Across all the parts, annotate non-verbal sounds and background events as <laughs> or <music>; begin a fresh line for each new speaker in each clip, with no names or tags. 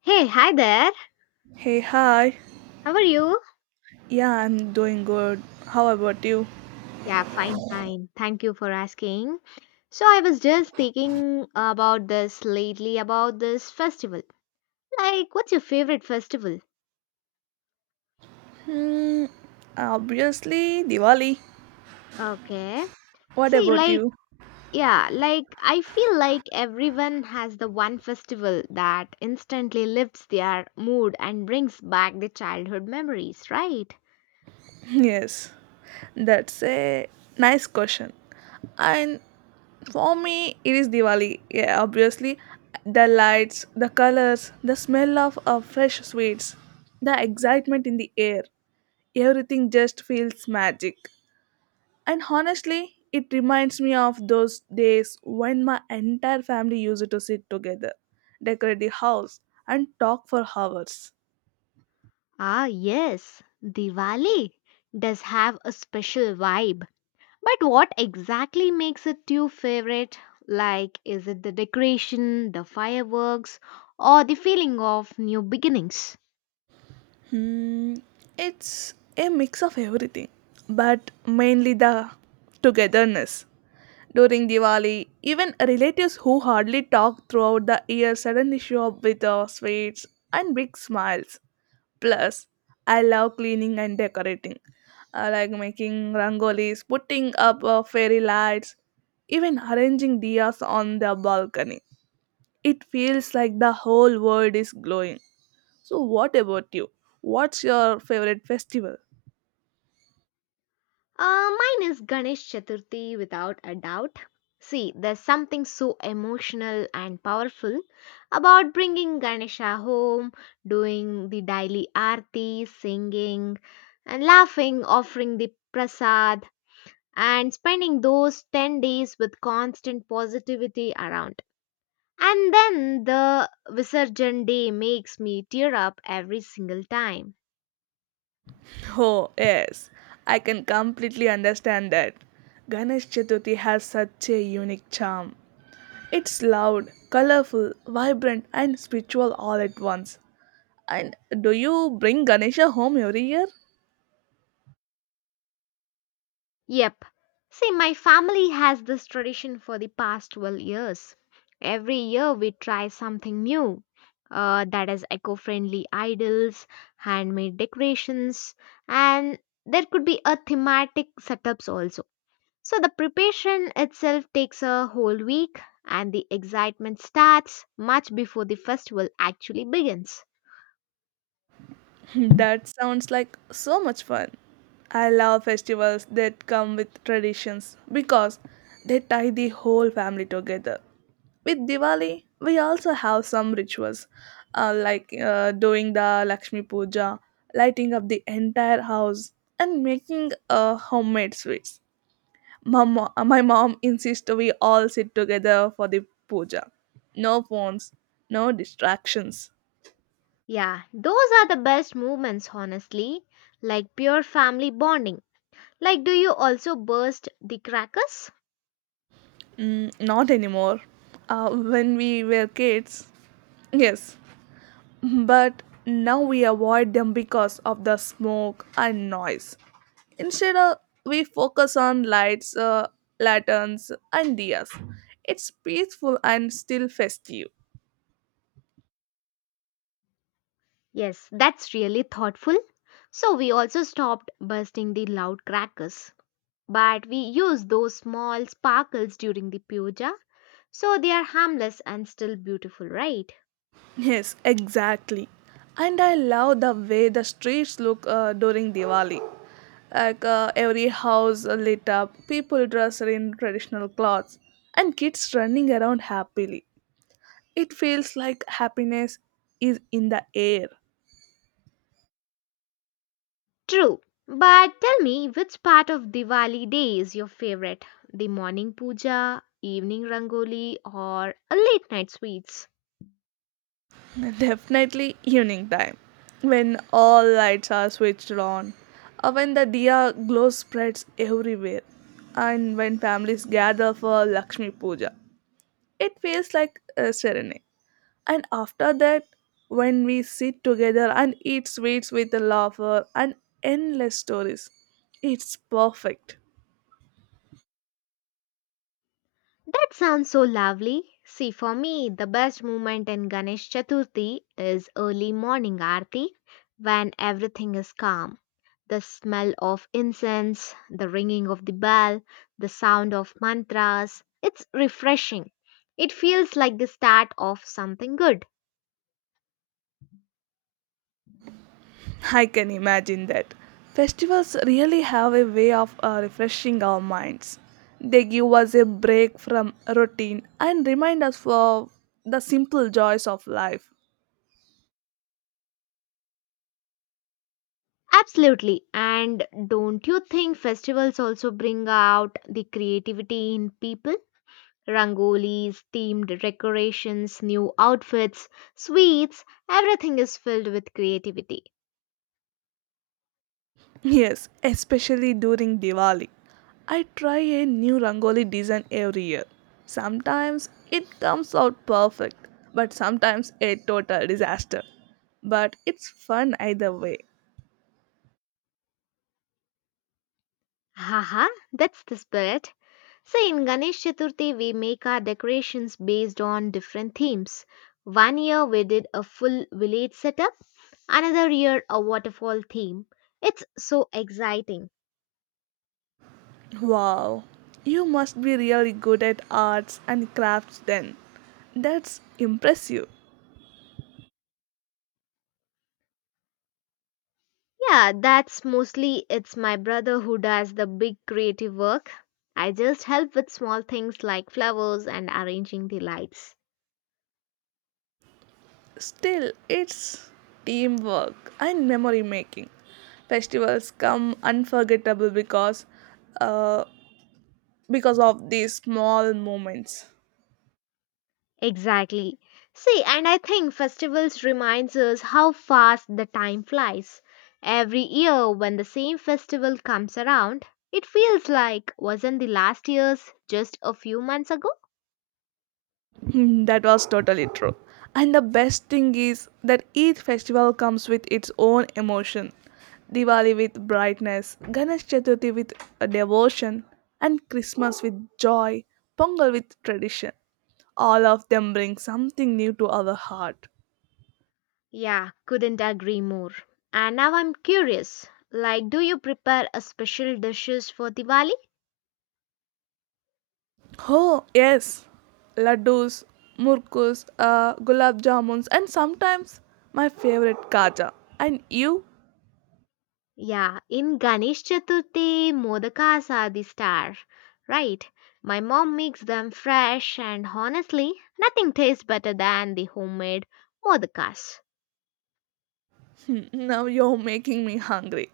Hey, hi there.
Hey, hi.
How are you?
Yeah, I'm doing good. How about you?
Yeah, fine, fine. Thank you for asking. So, I was just thinking about this lately about this festival. Like, what's your favorite festival?
Mm, Obviously, Diwali.
Okay.
What
See,
about
like,
you?
yeah, like, I feel like everyone has the one festival that instantly lifts their mood and brings back the childhood memories, right?
<laughs> Yes, that's a nice question. And for me, it is Diwali. Yeah, obviously, the lights, the colors, the smell of fresh sweets, the excitement in the air. Everything just feels magic. And honestly, it reminds me of those days when my entire family used to sit together, decorate the house, and talk for hours.
Ah, yes, Diwali does have a special vibe. But what exactly makes it your favorite? Like, is it the decoration, the fireworks, or the feeling of new beginnings?
Hmm, it's a mix of everything, but mainly the togetherness during Diwali. Even relatives who hardly talk throughout the year suddenly show up with sweets and big smiles. Plus, I love cleaning and decorating. I like making rangolis, putting up fairy lights, even arranging diyas on the balcony. It feels like the whole world is glowing. So, what about you? What's your favorite festival?
Mine is Ganesh Chaturthi without a doubt. See, there's something so emotional and powerful about bringing Ganesha home, doing the daily aarti, singing, and laughing, offering the prasad, and spending those 10 days with constant positivity around. And then the Visurgent Day makes me tear up every single time.
Oh, yes, I can completely understand that. Ganesh Chaturthi has such a unique charm. It's loud, colorful, vibrant, and spiritual all at once. And do you bring Ganesha home every year?
Yep. See, my family has this tradition for the past 12 years. Every year we try something new. That is eco friendly idols, handmade decorations, and there could be a thematic setups also. So the preparation itself takes a whole week, and the excitement starts much before the festival actually begins.
That sounds like so much fun. I love festivals that come with traditions because they tie the whole family together. With Diwali, we also have some rituals like doing the Lakshmi Puja, lighting up the entire house, and making homemade sweets. My mom insists we all sit together for the puja. No phones, no distractions.
Yeah, those are the best moments, honestly. Like pure family bonding. Like, do you also burst the crackers?
Not anymore. When we were kids, yes. But now we avoid them because of the smoke and noise. Instead, we focus on lights, lanterns, and dias. It's peaceful and still festive.
Yes, that's really thoughtful. So, we also stopped bursting the loud crackers. But we use those small sparkles during the puja, so they are harmless and still beautiful, right?
Yes, exactly. And I love the way the streets look during Diwali. Like every house lit up, people dressed in traditional clothes, and kids running around happily. It feels like happiness is in the air.
True. But tell me, which part of Diwali day is your favorite? The morning puja, evening rangoli, or a late night sweets?
Definitely evening time, when all lights are switched on, or when the diya glow spreads everywhere, and when families gather for Lakshmi Puja. It feels like a serenade. And after that, when we sit together and eat sweets with a laughter and endless stories, it's perfect.
That sounds so lovely. See, for me, the best moment in Ganesh Chaturthi is early morning aarti when everything is calm. The smell of incense, the ringing of the bell, the sound of mantras. It's refreshing. It feels like the start of something good.
I can imagine that. Festivals really have a way of refreshing our minds. They give us a break from routine and remind us of the simple joys of life.
Absolutely. And don't you think festivals also bring out the creativity in people? Rangolis, themed decorations, new outfits, sweets, everything is filled with creativity.
Yes, especially during Diwali. I try a new Rangoli design every year. Sometimes it comes out perfect, but sometimes a total disaster. But it's fun either way.
Haha, that's the spirit. So in Ganesh Chaturthi, we make our decorations based on different themes. One year we did a full village setup, another year a waterfall theme. It's so exciting.
Wow, you must be really good at arts and crafts then. That's impressive.
Yeah, that's mostly it's my brother who does the big creative work. I just help with small things like flowers and arranging the lights.
Still, it's teamwork and memory making. Festivals come unforgettable uh, because of these small moments.
Exactly. See, and I think festivals reminds us how fast the time flies. Every year when the same festival comes around, it feels like wasn't the last year's just a few months ago?
That was totally true. And the best thing is that each festival comes with its own emotion. Diwali with brightness, Ganesh Chaturthi with a devotion, and Christmas with joy, Pongal with tradition. All of them bring something new to our heart.
Yeah, couldn't agree more. And now I'm curious. Like, do you prepare a special dishes for Diwali?
Oh, yes. Laddus, murkus, gulab jamuns, and sometimes my favorite kaja. And you? <laughs>
Yeah, in Ganesh Chaturthi, modakas are the star, right? My mom makes them fresh, and honestly, nothing tastes better than the homemade modakas.
Now you're making me hungry.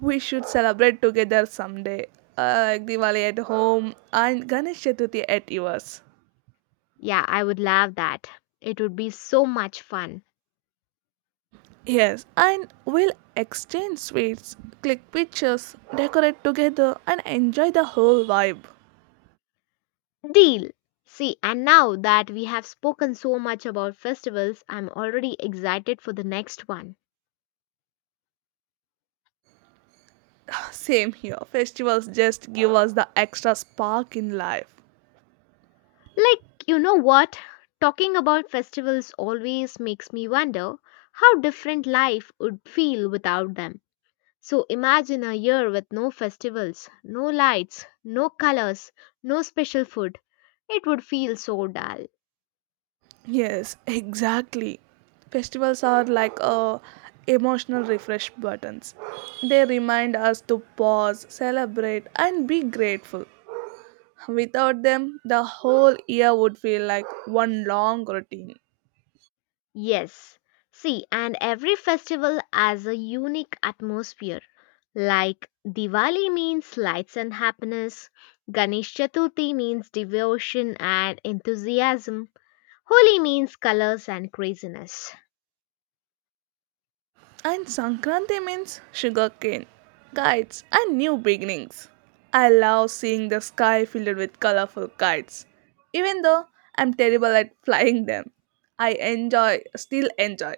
We should celebrate together someday, like Diwali at home and Ganesh Chaturthi at yours.
Yeah, I would love that. It would be so much fun.
Yes, and we'll exchange sweets, click pictures, decorate together, and enjoy the whole vibe.
Deal! See, and now that we have spoken so much about festivals, I'm already excited for the next one.
Same here. Festivals just give us the extra spark in life.
Like, you know what? Talking about festivals always makes me wonder how different life would feel without them. So imagine a year with no festivals, no lights, no colors, no special food. It would feel so dull.
Yes, exactly. Festivals are like emotional refresh buttons. They remind us to pause, celebrate, and be grateful. Without them, the whole year would feel like one long routine.
Yes. See, and every festival has a unique atmosphere. Like Diwali means lights and happiness, Ganesh Chaturthi means devotion and enthusiasm, Holi means colors and craziness.
And Sankranti means sugarcane, kites, and new beginnings. I love seeing the sky filled with colorful kites. Even though I'm terrible at <laughs> flying them, still enjoy,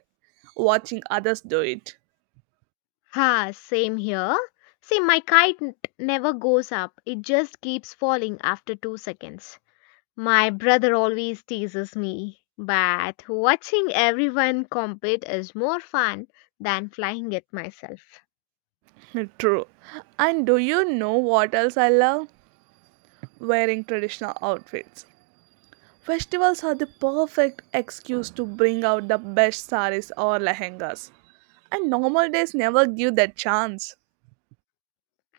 watching others do it.
Ha, same here. My kite never goes up, it just keeps falling after 2 seconds. My brother always teases me, but watching everyone compete is more fun than flying it myself.
True. And do you know what else I love? Wearing traditional outfits. Festivals are the perfect excuse to bring out the best saris or lehengas. And normal days never give that chance.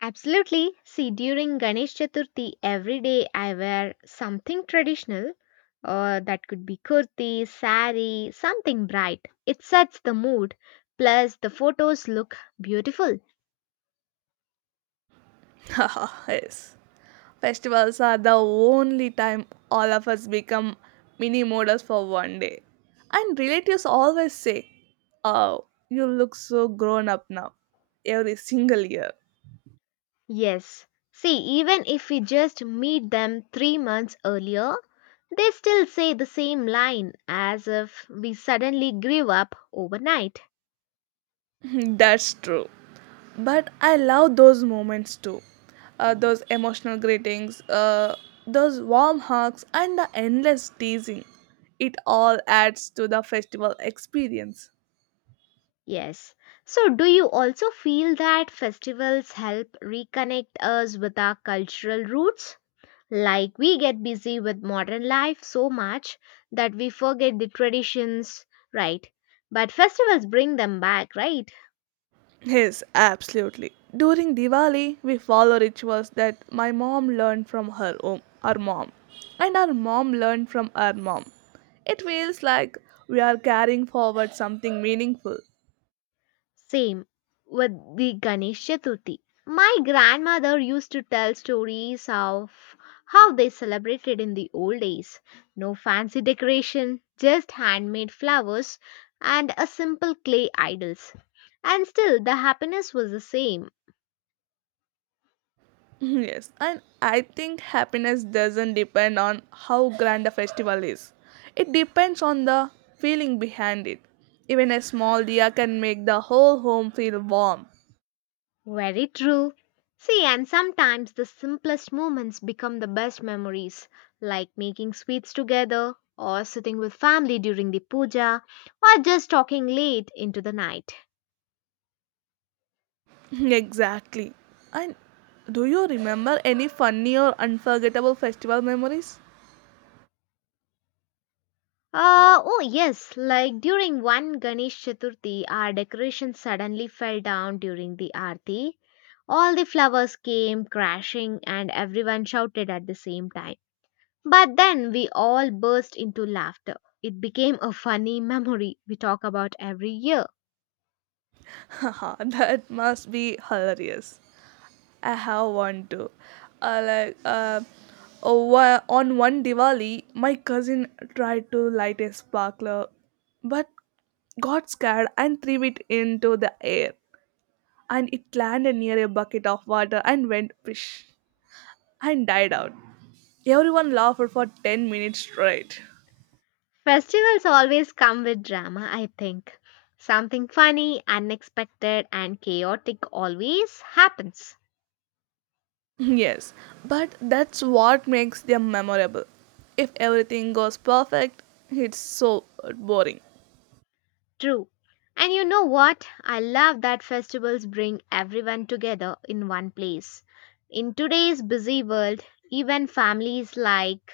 Absolutely. See, during Ganesh Chaturthi, every day I wear something traditional, or that could be kurti, sari, something bright. It sets the mood, plus, the photos look beautiful.
<laughs> Yes. Festivals are the only time all of us become mini models for one day. And relatives always say, "Oh, you look so grown up now," every single year.
Yes. See, even if we just meet them 3 months earlier, they still say the same line as if we suddenly grew up overnight.
<laughs> That's true. But I love those moments too. Those emotional greetings, those warm hugs, and the endless teasing. It all adds to the festival experience.
Yes. So, do you also feel that festivals help reconnect us with our cultural roots? Like, we get busy with modern life so much that we forget the traditions, right? But festivals bring them back, right?
Yes, absolutely. During Diwali, we follow rituals that my mom learned from her mom, and our mom learned from our mom. It feels like we are carrying forward something meaningful.
Same with the Ganesh Chaturthi. My grandmother used to tell stories of how they celebrated in the old days. No fancy decoration, just handmade flowers and a simple clay idols. And still the happiness was the same.
<laughs> Mhm, yes, and I think happiness doesn't depend on how grand a festival is. It depends on the feeling behind it. Even a small dia can make the whole home feel warm.
Very true. See, and sometimes the simplest moments become the best memories, like making sweets together, or sitting with family during the puja, or just talking late into the night.
<laughs> Mhm, exactly. And do you remember any funny or unforgettable festival memories?
Oh yes, like during one Ganesh Chaturthi, our decoration suddenly fell down during the aarti. All the flowers came crashing and everyone shouted at the same time. But then we all burst into laughter. It became a funny memory we talk about every year.
<laughs> Haha, that must be hilarious. I have one too. Like oh, on one Diwali, my cousin tried to light a sparkler, but got scared and threw it into the air, and it landed near a bucket of water and went fish and died out. Everyone laughed for 10 minutes straight. <laughs>
Festivals always come with drama, I think. Something funny, unexpected, and chaotic always happens.
Yes, but that's what makes them memorable. If everything goes perfect, it's so boring.
True. And you know what? I love that festivals bring everyone together in one place. In today's busy world, even families like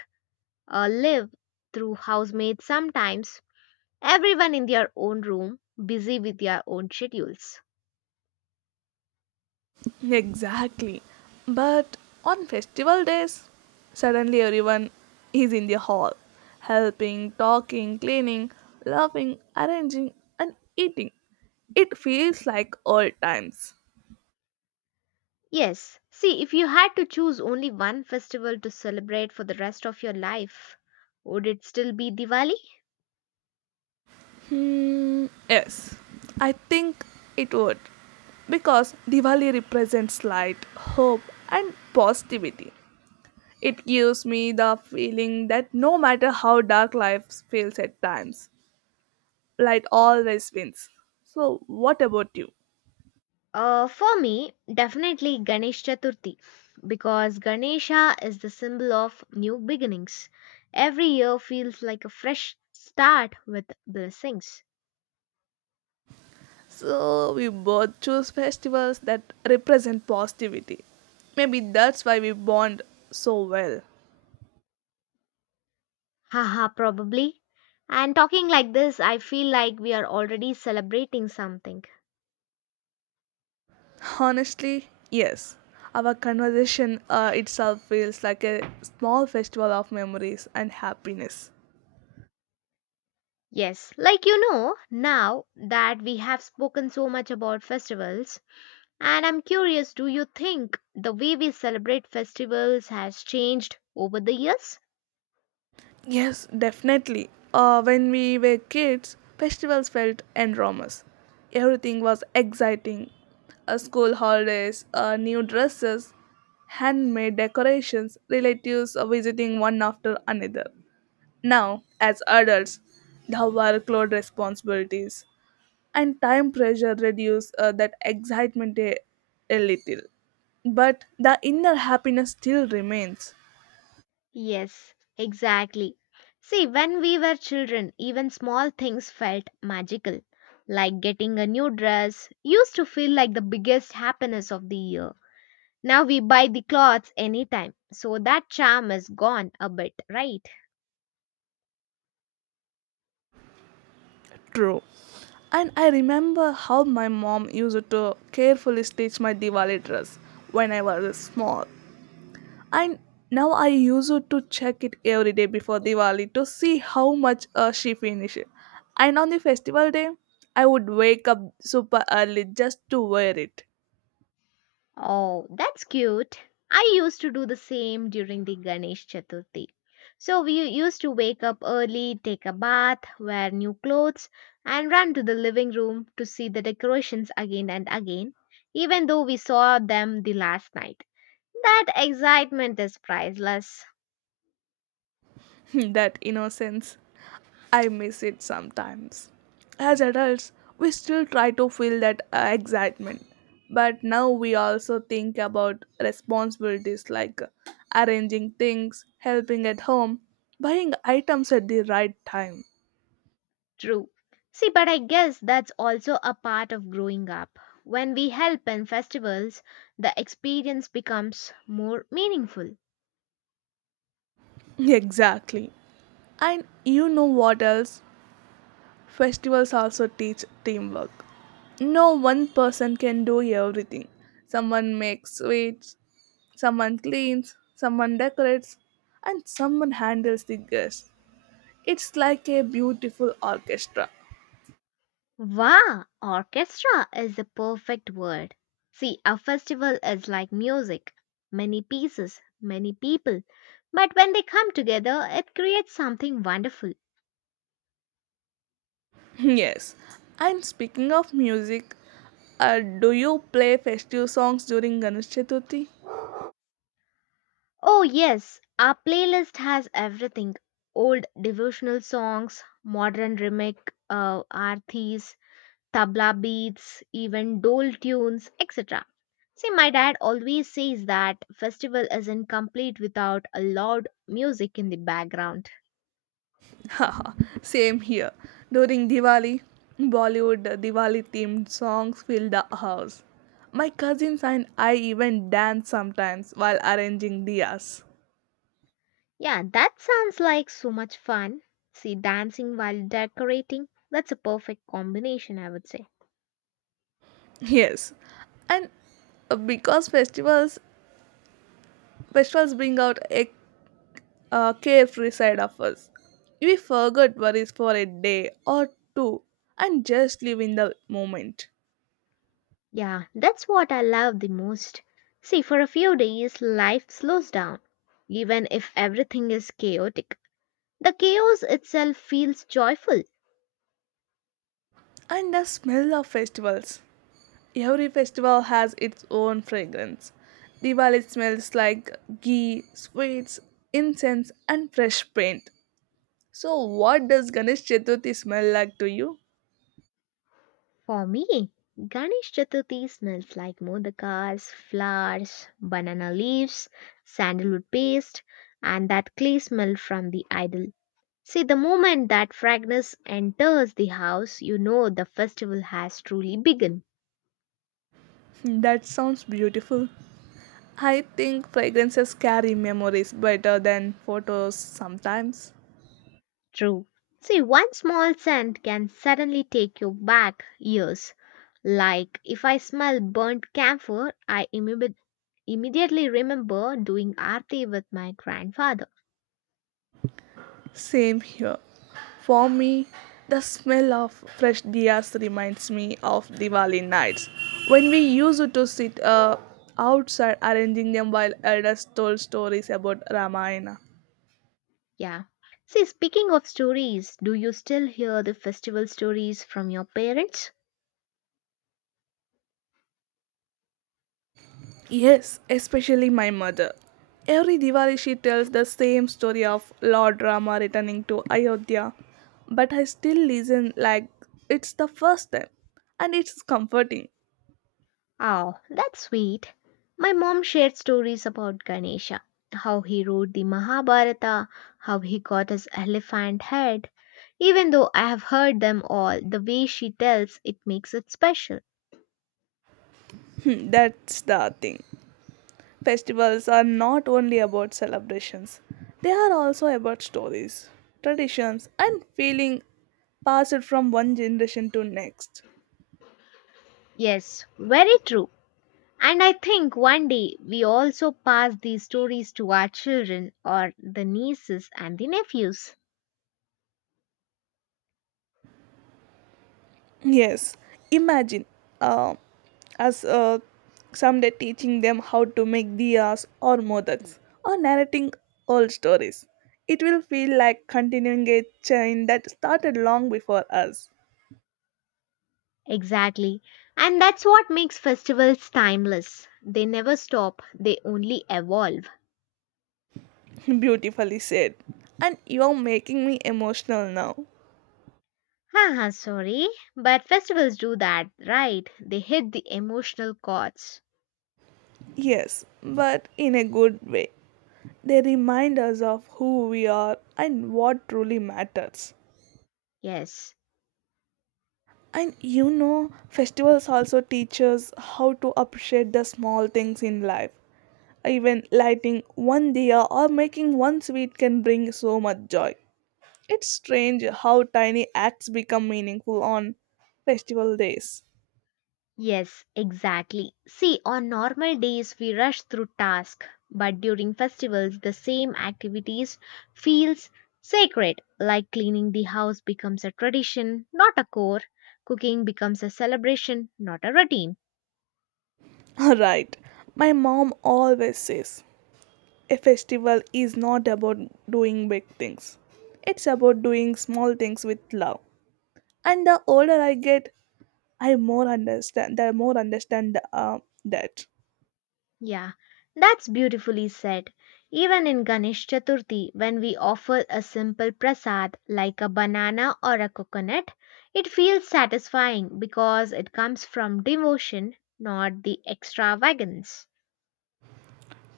live through housemates sometimes, everyone in their own room, busy with their own schedules.
Exactly. But on festival days, suddenly everyone is in the hall, helping, talking, cleaning, laughing, arranging, and eating. It feels like old times.
Yes, see, if you had to choose only one festival to celebrate for the rest of your life, would it still be Diwali?
Hmm, yes, I think it would. Because Diwali represents light, hope, and positivity. It gives me the feeling that no matter how dark life feels at times, light always wins. So, what about you?
For me, definitely Ganesh Chaturthi because Ganesha is the symbol of new beginnings. Every year feels like a fresh start with blessings.
So, we both choose festivals that represent positivity. Maybe that's why we bond so well.
Haha, probably. And talking like this, I feel like we are already celebrating something.
Honestly, yes. Our conversation itself feels like a small festival of memories and happiness.
Yes, like you know, now that we have spoken so much about festivals, and I'm curious, do you think the way we celebrate festivals has changed over the years?
Yes, definitely. When we were kids, festivals felt enormous. Everything was exciting. School holidays, new dresses, handmade decorations, relatives visiting one after another. Now, as adults, the workload responsibilities and time pressure reduce that excitement a little. But the inner happiness still remains.
Yes, exactly. See, when we were children, even small things felt magical. Like getting a new dress used to feel like the biggest happiness of the year. Now we buy the clothes anytime, so that charm is gone a bit, right?
True. And I remember how my mom used to carefully stitch my Diwali dress when I was small. And now I use it to check it every day before Diwali to see how much she finished. And on the festival day, I would wake up super early just to wear it.
Oh, that's cute. I used to do the same during the Ganesh Chaturthi. So we used to wake up early, take a bath, wear new clothes, and run to the living room to see the decorations again and again, even though we saw them the last night. That excitement is priceless.
<laughs> That innocence. I miss it sometimes. As adults, we still try to feel that excitement, but now we also think about responsibilities like arranging things, helping at home, buying items at the right time. <laughs>
True. See, but I guess that's also a part of growing up. When we help in festivals, the experience becomes more meaningful.
Exactly. And you know what else? Festivals also teach teamwork. No one person can do everything. Someone makes sweets, someone cleans, someone decorates, and someone handles the guests. It's like a beautiful orchestra.
Wow, orchestra is the perfect word. See, a festival is like music, many pieces, many people. But when they come together, it creates something wonderful.
<laughs> Yes. And speaking of music, do you play festive songs during Ganesh Chaturthi?
Oh, yes, our playlist has everything, old devotional songs, modern remake arthis, tabla beats, even dole tunes, etc. See, my dad always says that festival isn't complete without a loud music in the background.
<laughs> Haha, same here. During Diwali, Bollywood Diwali themed songs fill the house. My cousins and I even dance sometimes while arranging diyas. <laughs>
Yeah, that sounds like so much fun. See, dancing while decorating, that's a perfect combination, I would say.
Yes. And because festivals bring out a carefree side of us. We forget worries for a day or two and just live in the moment.
Yeah, that's what I love the most. See, for a few days, life slows down. Even if everything is chaotic, the chaos itself feels joyful.
And the smell of festivals. Every festival has its own fragrance. Diwali smells like ghee, sweets, incense, and fresh paint. So, what does Ganesh Chaturthi smell like to you?
For me, Ganesh Chaturthi smells like modakas, flowers, banana leaves, sandalwood paste, and that clay smell from the idol. See, the moment that fragrance enters the house, you know the festival has truly begun.
<laughs> That sounds beautiful. I think fragrances carry memories better than photos sometimes.
True. See, one small scent can suddenly take you back years. Like, if I smell burnt camphor, immediately remember doing aarti with my grandfather.
Same here. For me, the smell of fresh diyas reminds me of Diwali nights when we used to sit outside arranging them while elders told stories about Ramayana.
Yeah. See, speaking of stories, do you still hear the festival stories from your parents?
Yes, especially my mother. Every Diwali she tells the same story of Lord Rama returning to Ayodhya, but I still listen like it's the first time, and it's comforting.
Oh, that's sweet. My mom shared stories about Ganesha, how he wrote the Mahabharata, how he got his elephant head. Even though I have heard them all, the way she tells it makes it special.
That's the thing. Festivals are not only about celebrations, they are also about stories, traditions, and feeling passed from one generation to next.
Yes, very true. And I think one day we also pass these stories to our children or the nieces and the nephews.
Yes, imagine uh, us someday teaching them how to make diyas or modaks or narrating old stories. It will feel like continuing a chain that started long before us.
Exactly. And that's what makes festivals timeless. They never stop, they only evolve.
Beautifully said. And you're making me emotional now.
Haha, sorry, but festivals do that, right? They hit the emotional chords.
Yes, but in a good way. They remind us of who we are and what truly matters.
Yes,
And you know, festivals also teach us how to appreciate the small things in life. Even lighting one diya or making one sweet can bring so much joy. It's strange how tiny acts become meaningful on festival days.
yes, exactly. See, on normal days we rush through tasks, but during festivals the same activities feels sacred, like cleaning the house becomes a tradition, not a chore. Cooking becomes a celebration, not a routine.
<laughs> Right. My mom always says a festival is not about doing big things. It's about doing small things with love. And the older I get, I more understand. The more understand that.
Yeah, that's beautifully said. Even in Ganesh Chaturthi, when we offer a simple prasad like a banana or a coconut, it feels satisfying because it comes from devotion, not the extravagance.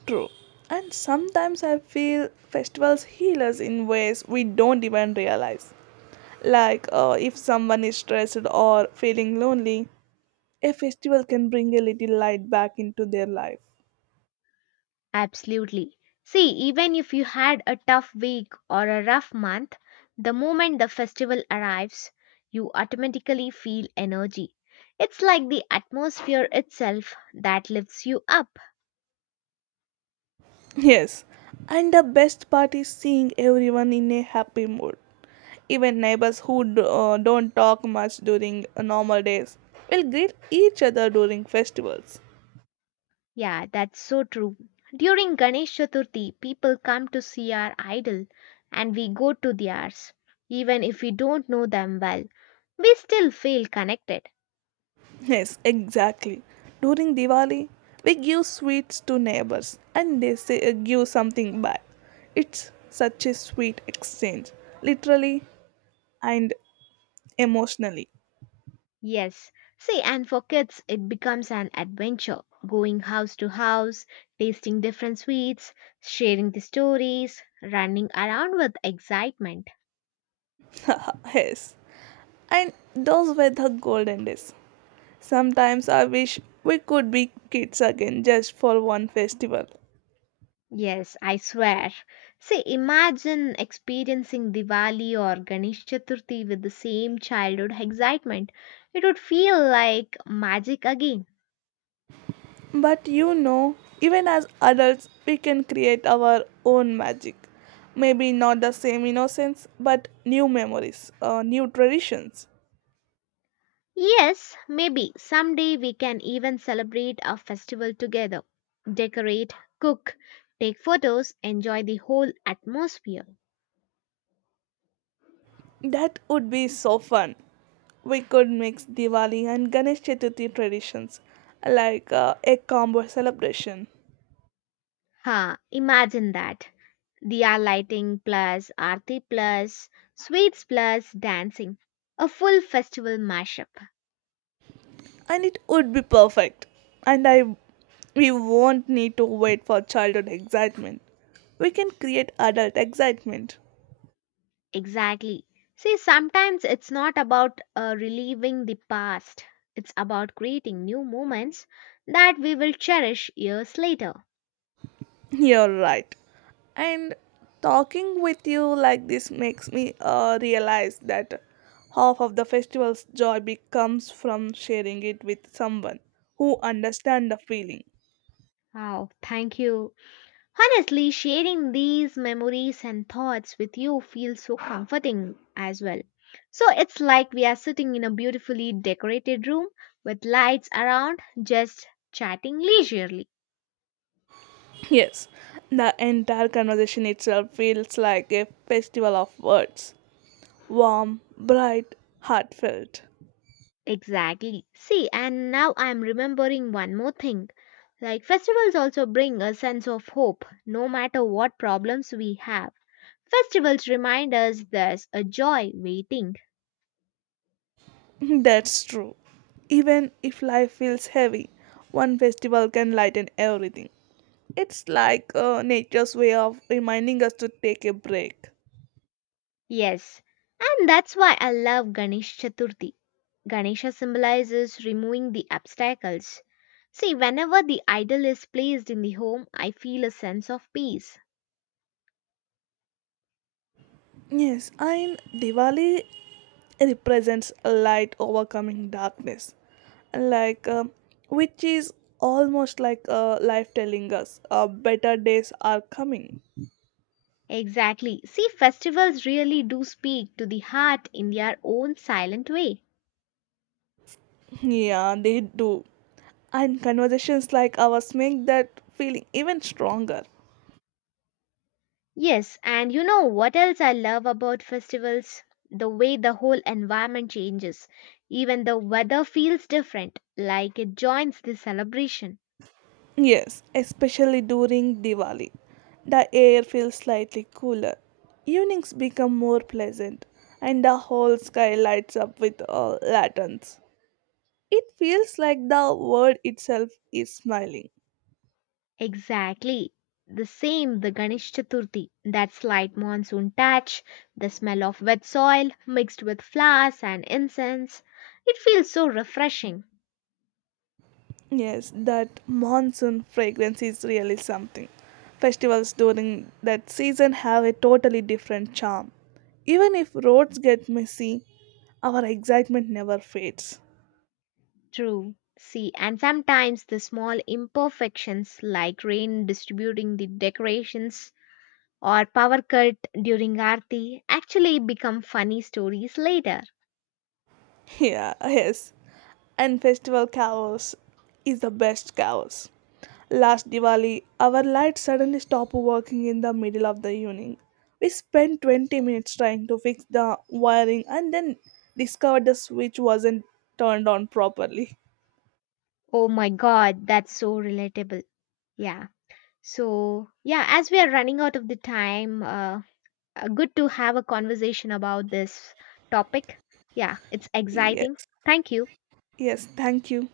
True. And sometimes I feel festivals heal us in ways we don't even realize. Like if someone is stressed or feeling lonely, a festival can bring a little light back into their life.
Absolutely. See, even if you had a tough week or a rough month, the moment the festival arrives, you automatically feel energy. It's like the atmosphere itself that lifts you up.
Yes, and the best part is seeing everyone in a happy mood. Even neighbors who don't talk much during normal days will greet each other during festivals.
Yeah, that's so true. During Ganesh Chaturthi, people come to see our idol and we go to theirs. Even if we don't know them well, we still feel connected.
Yes, exactly. During Diwali, we give sweets to neighbors and they say, give something back. It's such a sweet exchange, literally and emotionally.
Yes. See, and for kids, it becomes an adventure, going house to house, tasting different sweets, sharing the stories, running around with excitement.
<laughs> Yes. And those were the golden days. Sometimes I wish we could be kids again just for one festival.
Yes, I swear. See, imagine experiencing Diwali or Ganesh Chaturthi with the same childhood excitement. It would feel like magic again.
But even as adults, we can create our own magic. Maybe not the same innocence, but new memories, new traditions.
Yes, maybe someday we can even celebrate our festival together. Decorate, cook, take photos, enjoy the whole atmosphere.
That would be so fun. We could mix Diwali and Ganesh Chaturthi traditions, like a combo celebration.
Ha, imagine that. Diya lighting plus, aarti plus, sweets plus, dancing. A full festival mashup.
And it would be perfect. And I, we won't need to wait for childhood excitement. We can create adult excitement.
Exactly. See, sometimes it's not about relieving the past, it's about creating new moments that we will cherish years later.
<laughs> You're right. And talking with you like this makes me realize that half of the festival's joy becomes from sharing it with someone who understands the feeling.
Wow, thank you. Honestly, sharing these memories and thoughts with you feels so comforting as well. So it's like we are sitting in a beautifully decorated room with lights around, just chatting leisurely.
Yes, the entire conversation itself feels like a festival of words: warm, bright, heartfelt.
Exactly. See, and now I'm remembering one more thing. Like, festivals also bring a sense of hope, no matter what problems we have. Festivals remind us there's a joy waiting.
<laughs> That's true. Even if life feels heavy, one festival can lighten everything. It's like nature's way of reminding us to take a break.
Yes, and that's why I love Ganesh Chaturthi. Ganesha symbolizes removing the obstacles. See, whenever the idol is placed in the home, I feel a sense of peace.
Yes, and Diwali represents light overcoming darkness. Like, which is almost like life telling us better days are coming.
Exactly. See, festivals really do speak to the heart in their own silent way.
Yeah, they do. And conversations like ours make that feeling even stronger.
Yes, and you know what else I love about festivals? The way the whole environment changes. Even the weather feels different, like it joins the celebration.
Yes, especially during Diwali. The air feels slightly cooler. Evenings become more pleasant, and the whole sky lights up with lanterns. It feels like the world itself is smiling.
Exactly. The same the Ganesh Chaturthi, that slight monsoon touch, the smell of wet soil mixed with flowers and incense. It feels so refreshing.
Yes, that monsoon fragrance is really something. Festivals during that season have a totally different charm. Even if roads get messy, our excitement never fades. <laughs>
True. See, and sometimes the small imperfections like rain distributing the decorations or power cut during Aarti actually become funny stories later.
Yeah, yes. And festival chaos is the best chaos. Last Diwali, our light suddenly stopped working in the middle of the evening. We spent 20 minutes trying to fix the wiring and then discovered the switch wasn't turned on properly.
Oh my god, that's so relatable. Yeah. So, yeah, as we are running out of the time, good to have a conversation about this topic. Yeah, it's exciting.
Yes,
Thank you.
yes, thank you.